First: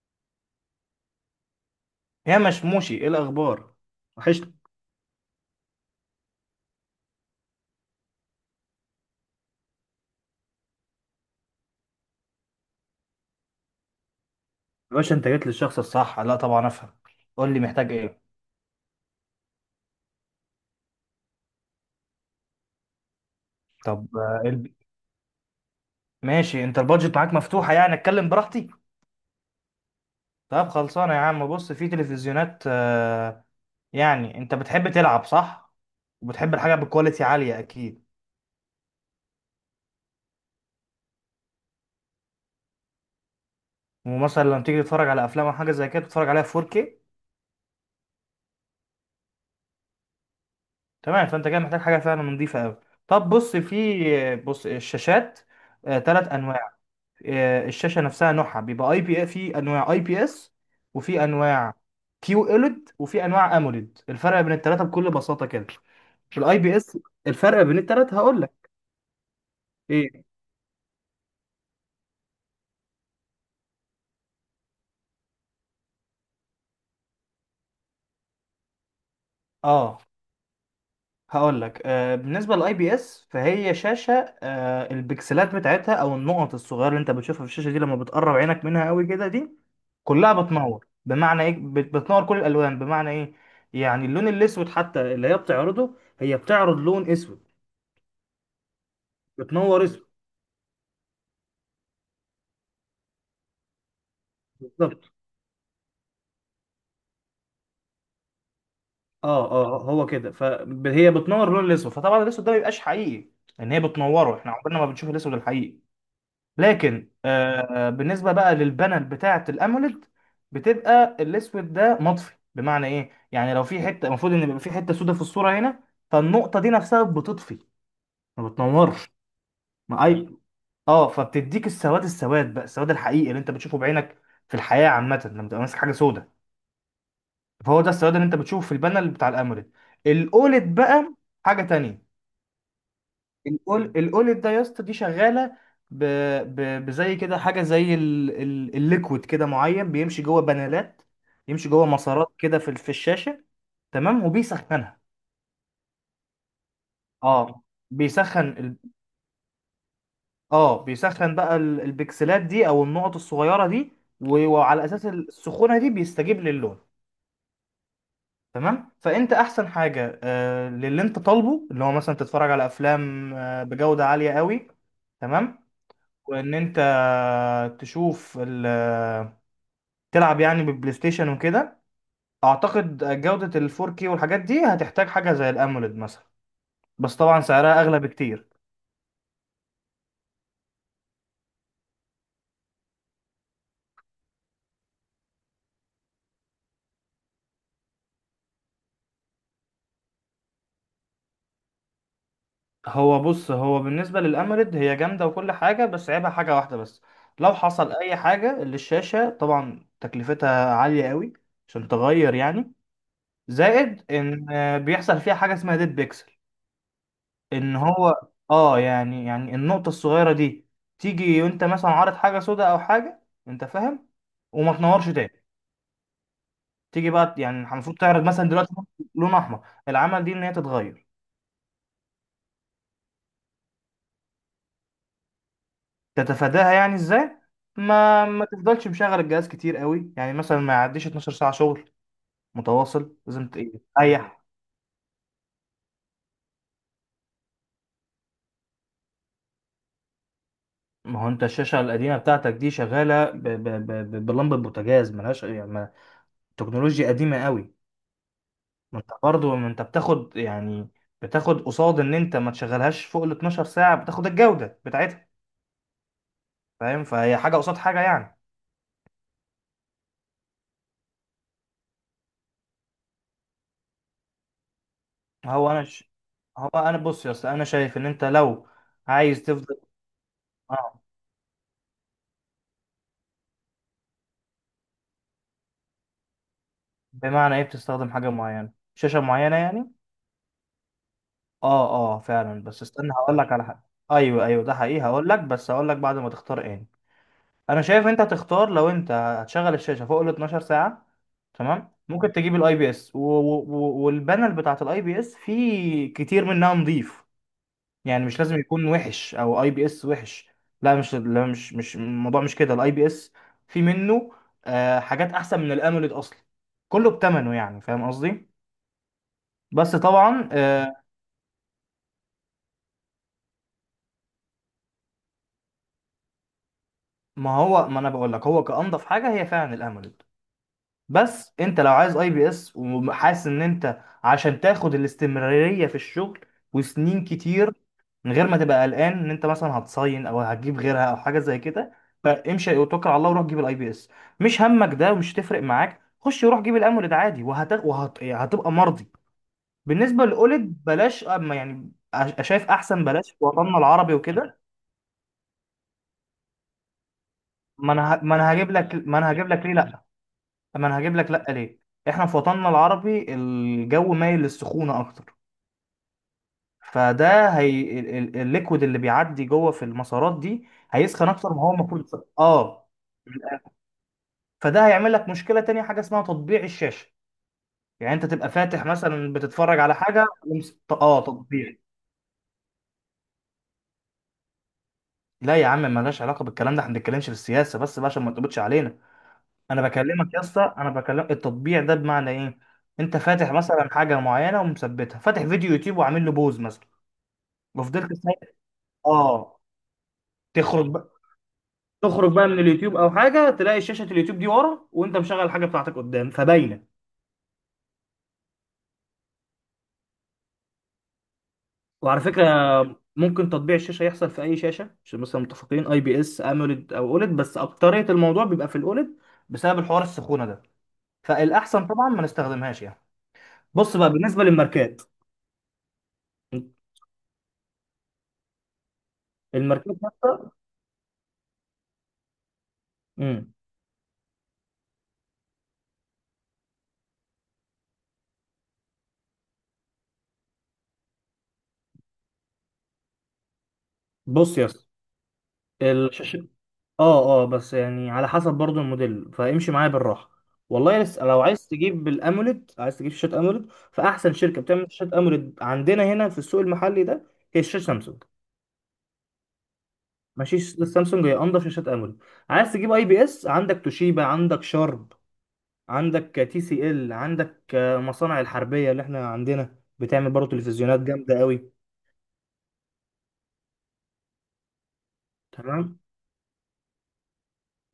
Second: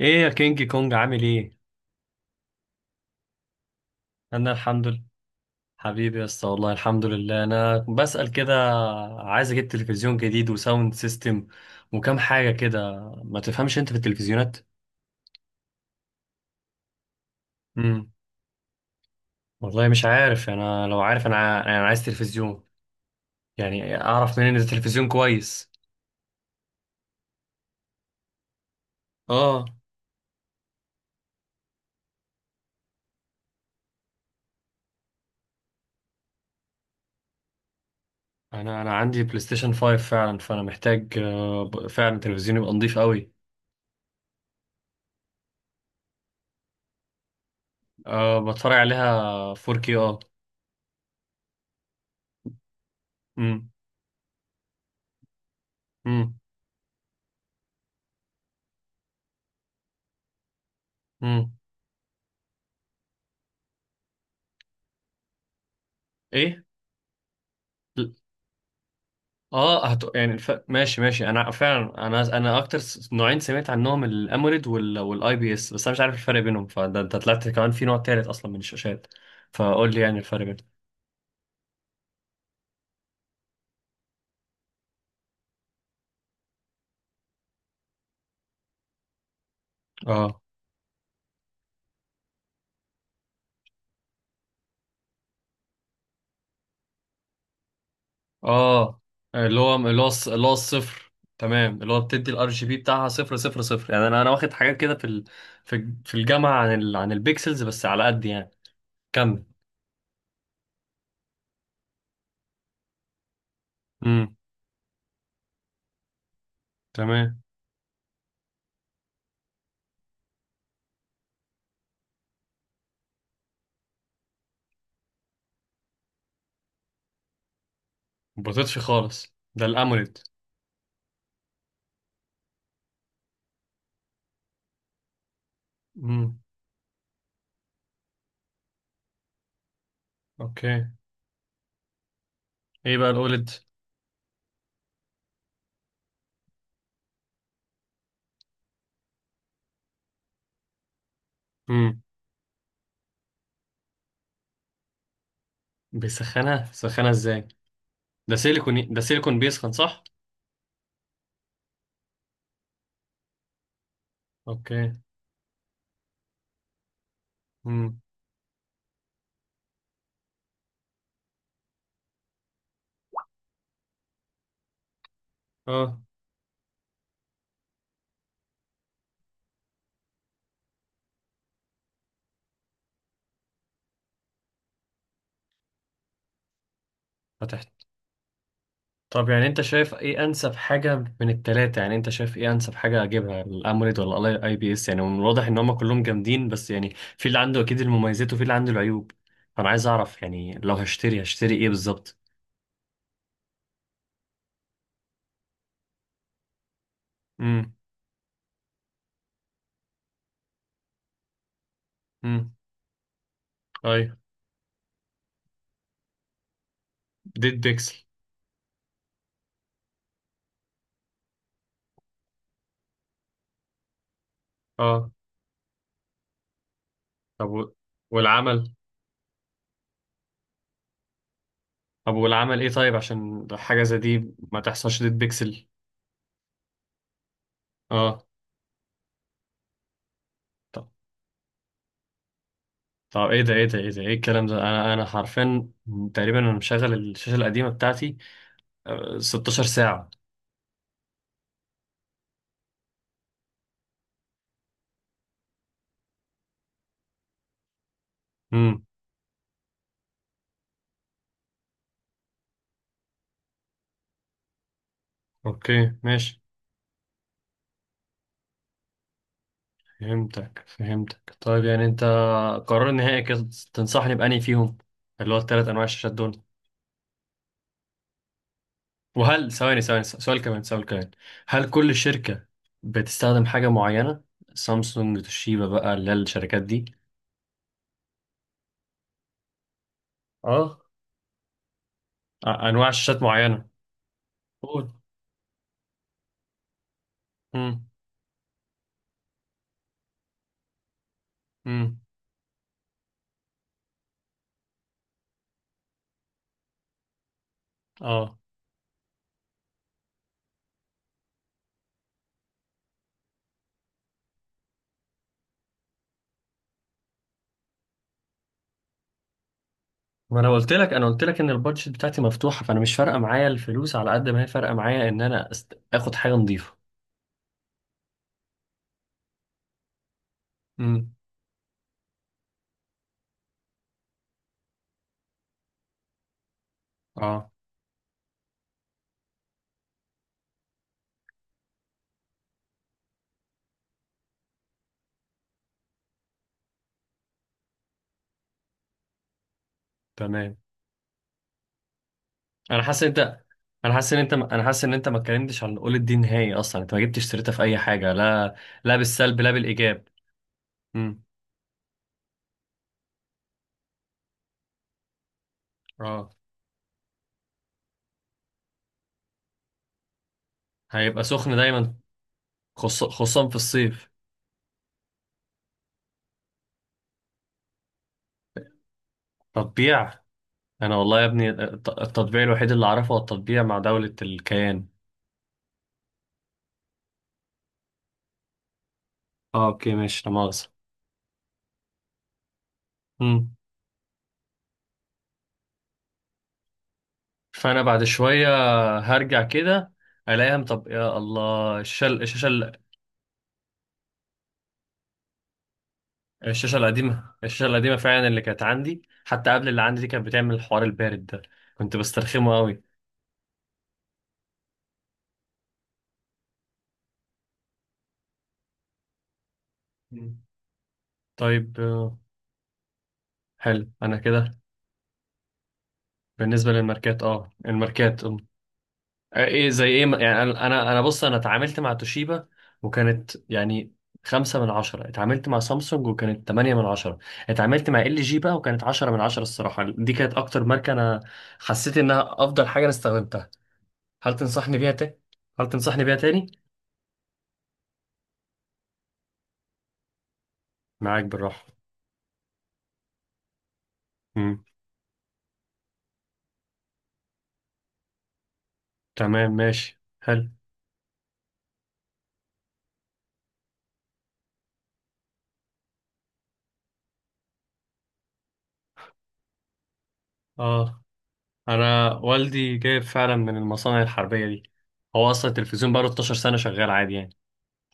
ايه يا كينج كونج، عامل ايه؟ يا مشموشي، ايه الاخبار؟ انا وحشني. الحمد لله. حبيبي يا اسطى، والله الحمد لله، انا بسأل كده. عايز اجيب تلفزيون جديد وساوند سيستم، وكم حاجة كده. ما تفهمش انت في التلفزيونات؟ يا باشا، انت جيت للشخص الصح. لا، طبعا افهم. قول لي محتاج امم ايه. والله مش عارف، انا لو عارف، انا عايز تلفزيون. يعني طب اعرف منين ان التلفزيون كويس؟ ماشي، انت البادجت معاك مفتوحه يعني؟ اتكلم براحتي. اه، طب خلصانه يا عم. بص، في تلفزيونات. يعني انت بتحب تلعب، صح؟ وبتحب الحاجه بكواليتي عاليه اكيد. انا عندي بلاي ستيشن 5 فعلا، فانا محتاج فعلا تلفزيون يبقى نضيف قوي. ومثلا لما تيجي تتفرج على افلام او حاجه زي كده تتفرج عليها 4K. أه، بتفرج عليها 4K، اه. تمام، فانت كده محتاج حاجه فعلا نظيفه قوي. طب بص، امم في آه، بص، الشاشات ثلاث امم انواع. الشاشه نفسها نوعها بيبقى اي بي، في انواع اي بي اس، وفي امم انواع كيو اولد، وفي انواع اموليد. الفرق بين الثلاثه بكل بساطه كده، الاي ايه؟ بي اس، الفرق بين الثلاثه هقول لك. ايه؟ يعني ماشي ماشي، انا فعلا، انا اكتر نوعين سمعت عنهم الاموليد والاي بي اس، بس انا مش عارف الفرق بينهم. فده انت طلعت كمان في نوع تالت اصلا من الشاشات. فقول اه، لي يعني الفرق بينهم. هقول لك. بالنسبه للاي بي اس، فهي شاشه، البكسلات بتاعتها او النقط الصغيره اللي انت بتشوفها في الشاشه دي لما بتقرب عينك منها قوي كده، دي كلها اه، بتنور. بمعنى ايه؟ بتنور كل الالوان. بمعنى ايه؟ يعني اللون الاسود حتى اللي هي بتعرضه، هي بتعرض لون اسود، اه، بتنور اسود. اللي هو الصفر. تمام، اللي هو بتدي الار جي بي بتاعها صفر صفر صفر. يعني انا واخد حاجات كده بالظبط. في الجامعه عن البيكسلز، بس على قد يعني. كمل. اه هو كده. فهي بتنور اللون الاسود، فطبعا الاسود ده ما بيبقاش حقيقي، ان هي امم بتنوره. احنا عمرنا ما بنشوف الاسود الحقيقي. لكن تمام. بالنسبه بقى للبانل بتاعه الاموليد، بتبقى الاسود ده مطفي. بمعنى ايه؟ يعني لو في حته المفروض ان يبقى في حته سودة في الصوره هنا، فالنقطه دي نفسها بتطفي، ما ما بطيتش بتنورش. خالص ده ما الاموليد. اي اه، فبتديك السواد. السواد بقى، السواد الحقيقي اللي انت بتشوفه بعينك في الحياه عامه لما تبقى ماسك حاجه سودة، امم فهو ده السواد اللي انت بتشوفه في البانل بتاع الاموليد. الاولد اوكي. بقى حاجه تانية. ايه بقى الاوليد؟ الاولد ده يا اسطى دي شغاله ب... بزي كده، حاجه زي الليكويد كده معين، بيمشي جوه بانلات، يمشي جوه مسارات كده في الشاشه، تمام، وبيسخنها. بيسخنها ازاي؟ اه، ده بيسخن ال... سيليكون ده سيليكون بيسخن، صح؟ اه بيسخن بقى البكسلات دي او النقط الصغيره دي، وعلى اوكي. اساس السخونه دي بيستجيب للون. امم تمام، فانت احسن حاجه للي انت طالبه، اللي هو مثلا تتفرج على افلام بجوده عاليه قوي، تمام، اه. وان انت تشوف ال- تلعب يعني بالبلاي ستيشن وكده، اعتقد جوده ال 4K والحاجات دي هتحتاج حاجه زي الاموليد مثلا، بس طبعا فتحت. سعرها اغلى بكتير. طب يعني انت شايف ايه انسب حاجه من التلاته؟ يعني انت شايف ايه انسب حاجه اجيبها، الاموليد ولا الاي بي اس؟ يعني من الواضح ان هم كلهم جامدين، بس يعني في اللي عنده اكيد المميزات وفي اللي عنده العيوب. فانا عايز اعرف يعني، لو هشتري ايه بالظبط. هو بص، بالنسبه للاموليد هي جامده وكل حاجه، بس عيبها حاجه واحده بس. لو امم حصل اي حاجه للشاشه طبعا تكلفتها عاليه قوي عشان تغير امم يعني. زائد ايوه، ان بيحصل فيها حاجه اسمها ديد بيكسل. ديد ان بيكسل. هو اه يعني، النقطه الصغيره دي تيجي وانت مثلا عارض حاجه سوداء او حاجه، انت فاهم، وما تنورش اه. تاني. تيجي بقى، طب يعني و- المفروض تعرض مثلا والعمل؟ دلوقتي لون احمر. العمل دي ان هي تتغير. طب والعمل ايه؟ طيب عشان حاجه زي دي ما تحصلش ديد بيكسل. تتفاداها يعني ازاي؟ اه. ما تفضلش مشغل الجهاز كتير قوي، يعني مثلا ما يعديش 12 ساعه شغل متواصل، طب ايه لازم ده ايه ده ايه ده ايه تريح. الكلام ده؟ انا حرفيا تقريبا انا مشغل الشاشه القديمه بتاعتي 16 ساعه. ما هو انت الشاشه القديمه بتاعتك دي شغاله بلمبه بوتاجاز، ملهاش يعني تكنولوجيا قديمه قوي. امم ما انت برضه، ما انت بتاخد يعني، بتاخد قصاد ان انت ما تشغلهاش فوق ال 12 ساعه، بتاخد الجوده بتاعتها. اوكي، ماشي. فاهم؟ فهي حاجه قصاد حاجه يعني. فهمتك، طيب يعني انت، قرار نهائي كده، تنصحني بأني فيهم، اللي هو الثلاث هو انواع انا ش... الشاشات دول؟ هو انا، بص يا اسطى، انا شايف ان انت لو عايز وهل، ثواني تفضل. ثواني، سؤال كمان، سؤال اه، كمان، هل كل شركه بتستخدم حاجه معينه؟ سامسونج، توشيبا بقى، اللي هي الشركات دي. بمعنى ايه بتستخدم حاجه معينه، شاشه معينه يعني؟ اه، اه اه، فعلا، بس انواع استنى شاشات هقول لك على معينه. حاجه. ايوه ايوه، ده قول. حقيقي، هقول لك، بس هقول لك بعد ما تختار. ايه؟ انا امم شايف انت تختار، لو انت هتشغل الشاشه فوق ال 12 ساعه، تمام، امم ممكن تجيب الاي بي اس، والبانل بتاعت الاي بي اس في كتير منها نظيف، يعني اه، مش لازم يكون وحش، او اي بي اس وحش، لا. مش لا مش مش الموضوع مش كده. الاي بي اس في منه حاجات احسن من الاموليد اصلا، كله بتمنه يعني، فاهم قصدي، بس ما طبعا انا قلت لك، آه، ان البادجت بتاعتي مفتوحه، فانا مش فارقه معايا الفلوس على قد ما هي فارقه معايا ان انا اخد حاجه نظيفه. ما هو ما انا بقول لك، هو كانضف حاجه هي فعلا الاموليد، امم بس انت لو عايز اي بي اس وحاسس ان انت عشان تاخد الاستمرارية في الشغل وسنين اه، كتير من غير ما تبقى قلقان ان انت مثلا هتصين او هتجيب غيرها او حاجه زي كده، فامشي وتوكل على الله وروح جيب الاي بي اس. مش همك ده، ومش هتفرق معاك، خش وروح جيب الامولد عادي، يعني هتبقى مرضي. بالنسبه تمام. للاولد بلاش، اما يعني شايف انا حاسس احسن إن انت بلاش في وطننا العربي وكده. انا حاسس ان انت ما اتكلمتش عن قول الدين نهائي اصلا، انت ما جبتش سيرتها في اي حاجه، لا. لا ما انا بالسلب، هجيب لا لك، ليه لا؟ بالايجاب. طب، ما انا هجيب امم لك لا ليه. احنا في وطننا العربي الجو مايل للسخونه اكتر، اه. فده هي الليكويد اللي بيعدي جوه في المسارات دي هيبقى هيسخن اكتر سخن ما هو دايما، المفروض يسخن. اه، خصوصا في الصيف. فده هيعمل لك مشكله تانية، حاجه اسمها تطبيع الشاشه. يعني انت تبقى فاتح مثلا بتتفرج على تطبيع؟ حاجه انا والله يا ابني، تطبيع. التطبيع الوحيد اللي اعرفه هو التطبيع مع دوله الكيان. لا يا عم، ملهاش علاقه بالكلام ده، احنا ما بنتكلمش في السياسه، بس بقى عشان ما تقبطش علينا. اه، انا اوكي، ماشي، لا بكلمك يا مؤاخذه. اسطى، انا بكلم التطبيع ده. بمعنى ايه؟ انت فاتح مثلا حاجه معينه ومثبتها، فاتح فيديو يوتيوب وعامل له بوز مثلا فانا بعد وفضلت سايق، شويه هرجع اه، كده الاقيها. طب تخرج بقى، يا الله، تخرج بقى من اليوتيوب او حاجه، تلاقي شاشه اليوتيوب دي ورا، وانت مشغل الحاجه بتاعتك قدام الشاشه فباينه. القديمه الشاشه القديمه فعلا اللي كانت عندي حتى قبل اللي عندي دي كانت بتعمل الحوار البارد ده. كنت وعلى فكره، بسترخمه قوي. ممكن تطبيع الشاشه يحصل في اي شاشه، عشان مثلا متفقين اي بي اس، اموليد او اوليد، بس اكتريه الموضوع بيبقى في الاوليد بسبب الحوار مم. السخونه ده، طيب. فالاحسن طبعا ما نستخدمهاش يعني. حلو بص بقى انا بالنسبه كده. للماركات، بالنسبه للماركات، اه الماركات ايه زي الماركات ايه؟ يعني نفسها، انا بص، انا اتعاملت مع توشيبا، وكانت امم يعني 5/10. اتعاملت مع سامسونج وكانت 8/10. اتعاملت مع ال جي بقى وكانت 10/10. الصراحة دي كانت اكتر ماركة انا حسيت انها افضل حاجة انا استخدمتها. هل بص يا تنصحني بيها تاني؟ هل تنصحني بيها اسطى، تاني؟ اه، بس يعني على حسب برضو الموديل، فامشي معايا بالراحه. والله معاك لسه، لو بالراحة. عايز تجيب الاموليد، عايز تجيب شاشات اموليد، فاحسن شركه امم بتعمل شاشات اموليد عندنا هنا في السوق المحلي ده هي شاشه سامسونج. تمام، ماشي، حلو. ماشي، سامسونج هي انضف شاشات اموليد. عايز تجيب اي بي اس، عندك توشيبا، عندك شارب، عندك تي سي ال، عندك مصانع الحربيه اللي احنا عندنا بتعمل برضو تلفزيونات اه، جامده قوي، انا والدي جايب فعلا من المصانع الحربية دي، هو اصلا التلفزيون تمام. بقاله 12 سنة شغال عادي يعني.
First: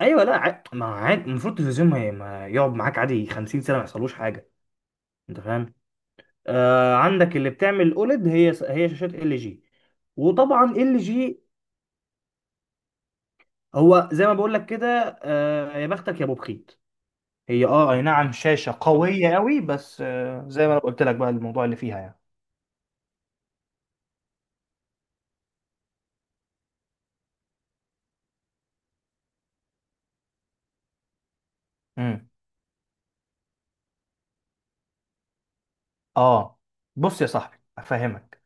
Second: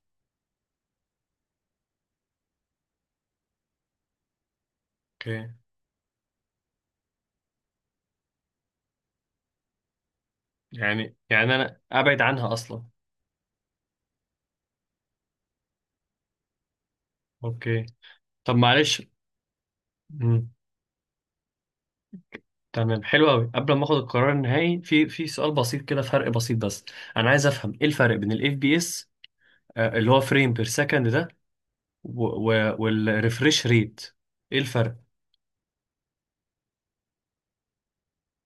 ايوه، لا، ما عاد المفروض التلفزيون ما يقعد معاك عادي 50 سنه ما يحصلوش حاجه. انت اوكي، فاهم؟ عندك اللي بتعمل اوليد، هي شاشات ال جي. وطبعا ال يعني جي يعني انا ابعد عنها اصلا. هو زي ما بقول لك كده، يا بختك يا ابو بخيت. هي، اوكي. اه، اي نعم، طب شاشه معلش. قويه قوي، بس مم. زي ما انا قلت لك بقى الموضوع اللي فيها يعني. تمام، حلو قوي. قبل ما اخد القرار النهائي، في سؤال بسيط كده، فرق بسيط بس، انا عايز افهم ايه الفرق بين الاف بي اس، اللي هو فريم بير سكند ده، امم والريفريش ريت؟ ايه الفرق؟ اه بص يا صاحبي افهمك.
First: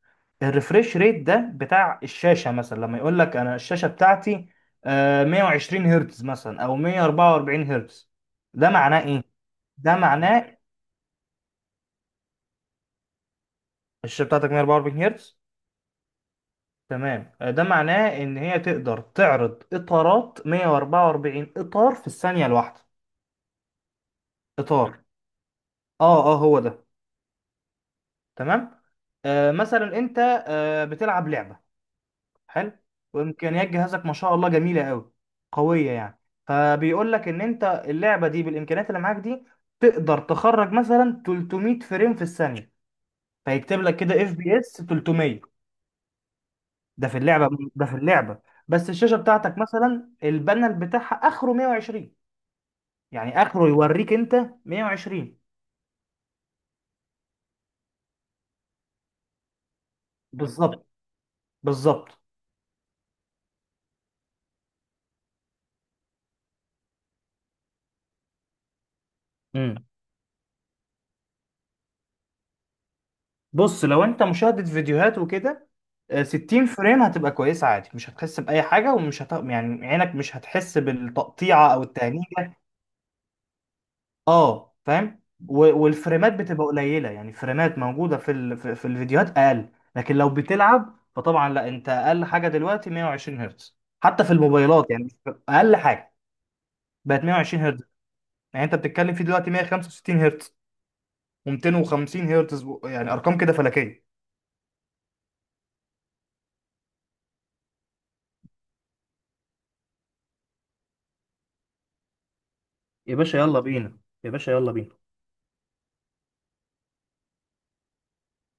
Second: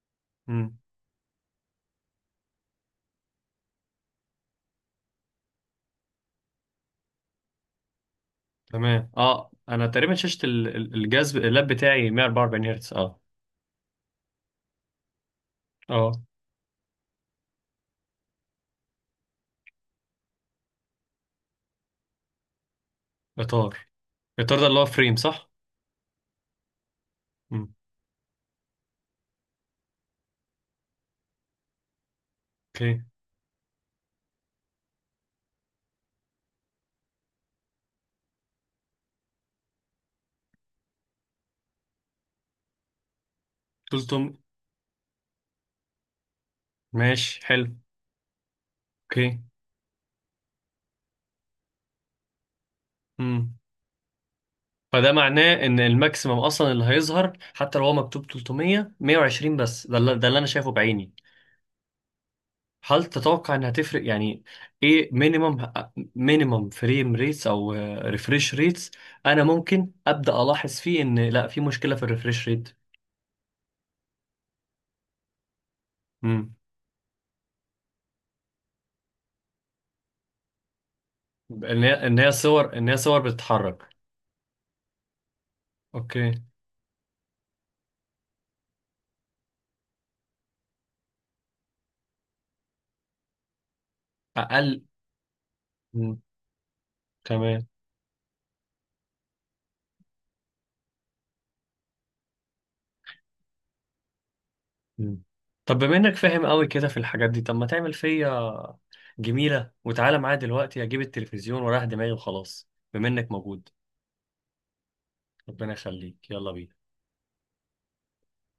مم. الريفريش ريت ده بتاع الشاشه. مثلا لما يقول لك انا الشاشه بتاعتي 120 هرتز مثلا او 144 هرتز، ده معناه تمام، ايه؟ اه، انا ده تقريبا شاشة معناه الجهاز اللاب بتاعي 144 هرتز، اه. الشاشه بتاعتك 144 هرتز، اه، تمام، ده معناه ان هي تقدر تعرض اطارات، 144 اطار في الثانيه الواحده. اطار. الاطار ده اللي هو اطار، فريم، صح؟ اه هو ده. مم. تمام، مثلا انت بتلعب لعبه، حلو، اوكي. وامكانيات جهازك ما شاء الله جميله قوي، قويه يعني، فبيقول لك ان انت اللعبه دي بالامكانيات اللي معاك دي تقدر تخرج مثلا 300 فريم في الثانيه، فيكتب لك كده اف قلتم، بي اس 300. ده في ماشي اللعبه، حلو. ده في اللعبه، بس الشاشه اوكي. بتاعتك مثلا البانل بتاعها اخره 120، يعني مم. اخره يوريك انت فده 120. معناه ان الماكسيمم اصلا اللي هيظهر، حتى لو هو مكتوب 300، 120 بس ده اللي، انا شايفه بالظبط، بعيني. بالظبط. هل تتوقع انها تفرق يعني؟ ايه؟ مينيمم، فريم ريتس او ريفريش ريتس، انا امم ممكن ابدا الاحظ فيه ان لا في مشكله في الريفريش ريت؟ بص، لو انت مشاهدة فيديوهات وكده امم 60 فريم هتبقى كويسة عادي، مش هتحس بأي حاجة، يعني عينك مش هتحس بالتقطيعة ان أو هي ان هي التهنيجة، صور ان هي صور بتتحرك. اه، فاهم، و... اوكي. والفريمات بتبقى قليلة، يعني الفريمات موجودة في في الفيديوهات أقل. لكن لو بتلعب فطبعا لا، انت أقل حاجة دلوقتي 120 هرتز، حتى في اقل. الموبايلات يعني. أقل حاجة مم. بقت 120 تمام. هرتز، يعني انت بتتكلم في دلوقتي 165 هرتز و250 هرتز، يعني ارقام كده فلكيه. مم. طب بما انك فاهم قوي كده في الحاجات دي، طب ما تعمل فيا جميلة وتعالى معايا دلوقتي اجيب التلفزيون وراح دماغي وخلاص، بما يا انك باشا يلا موجود. بينا، يا باشا يلا بينا. ربنا يخليك، يلا بينا.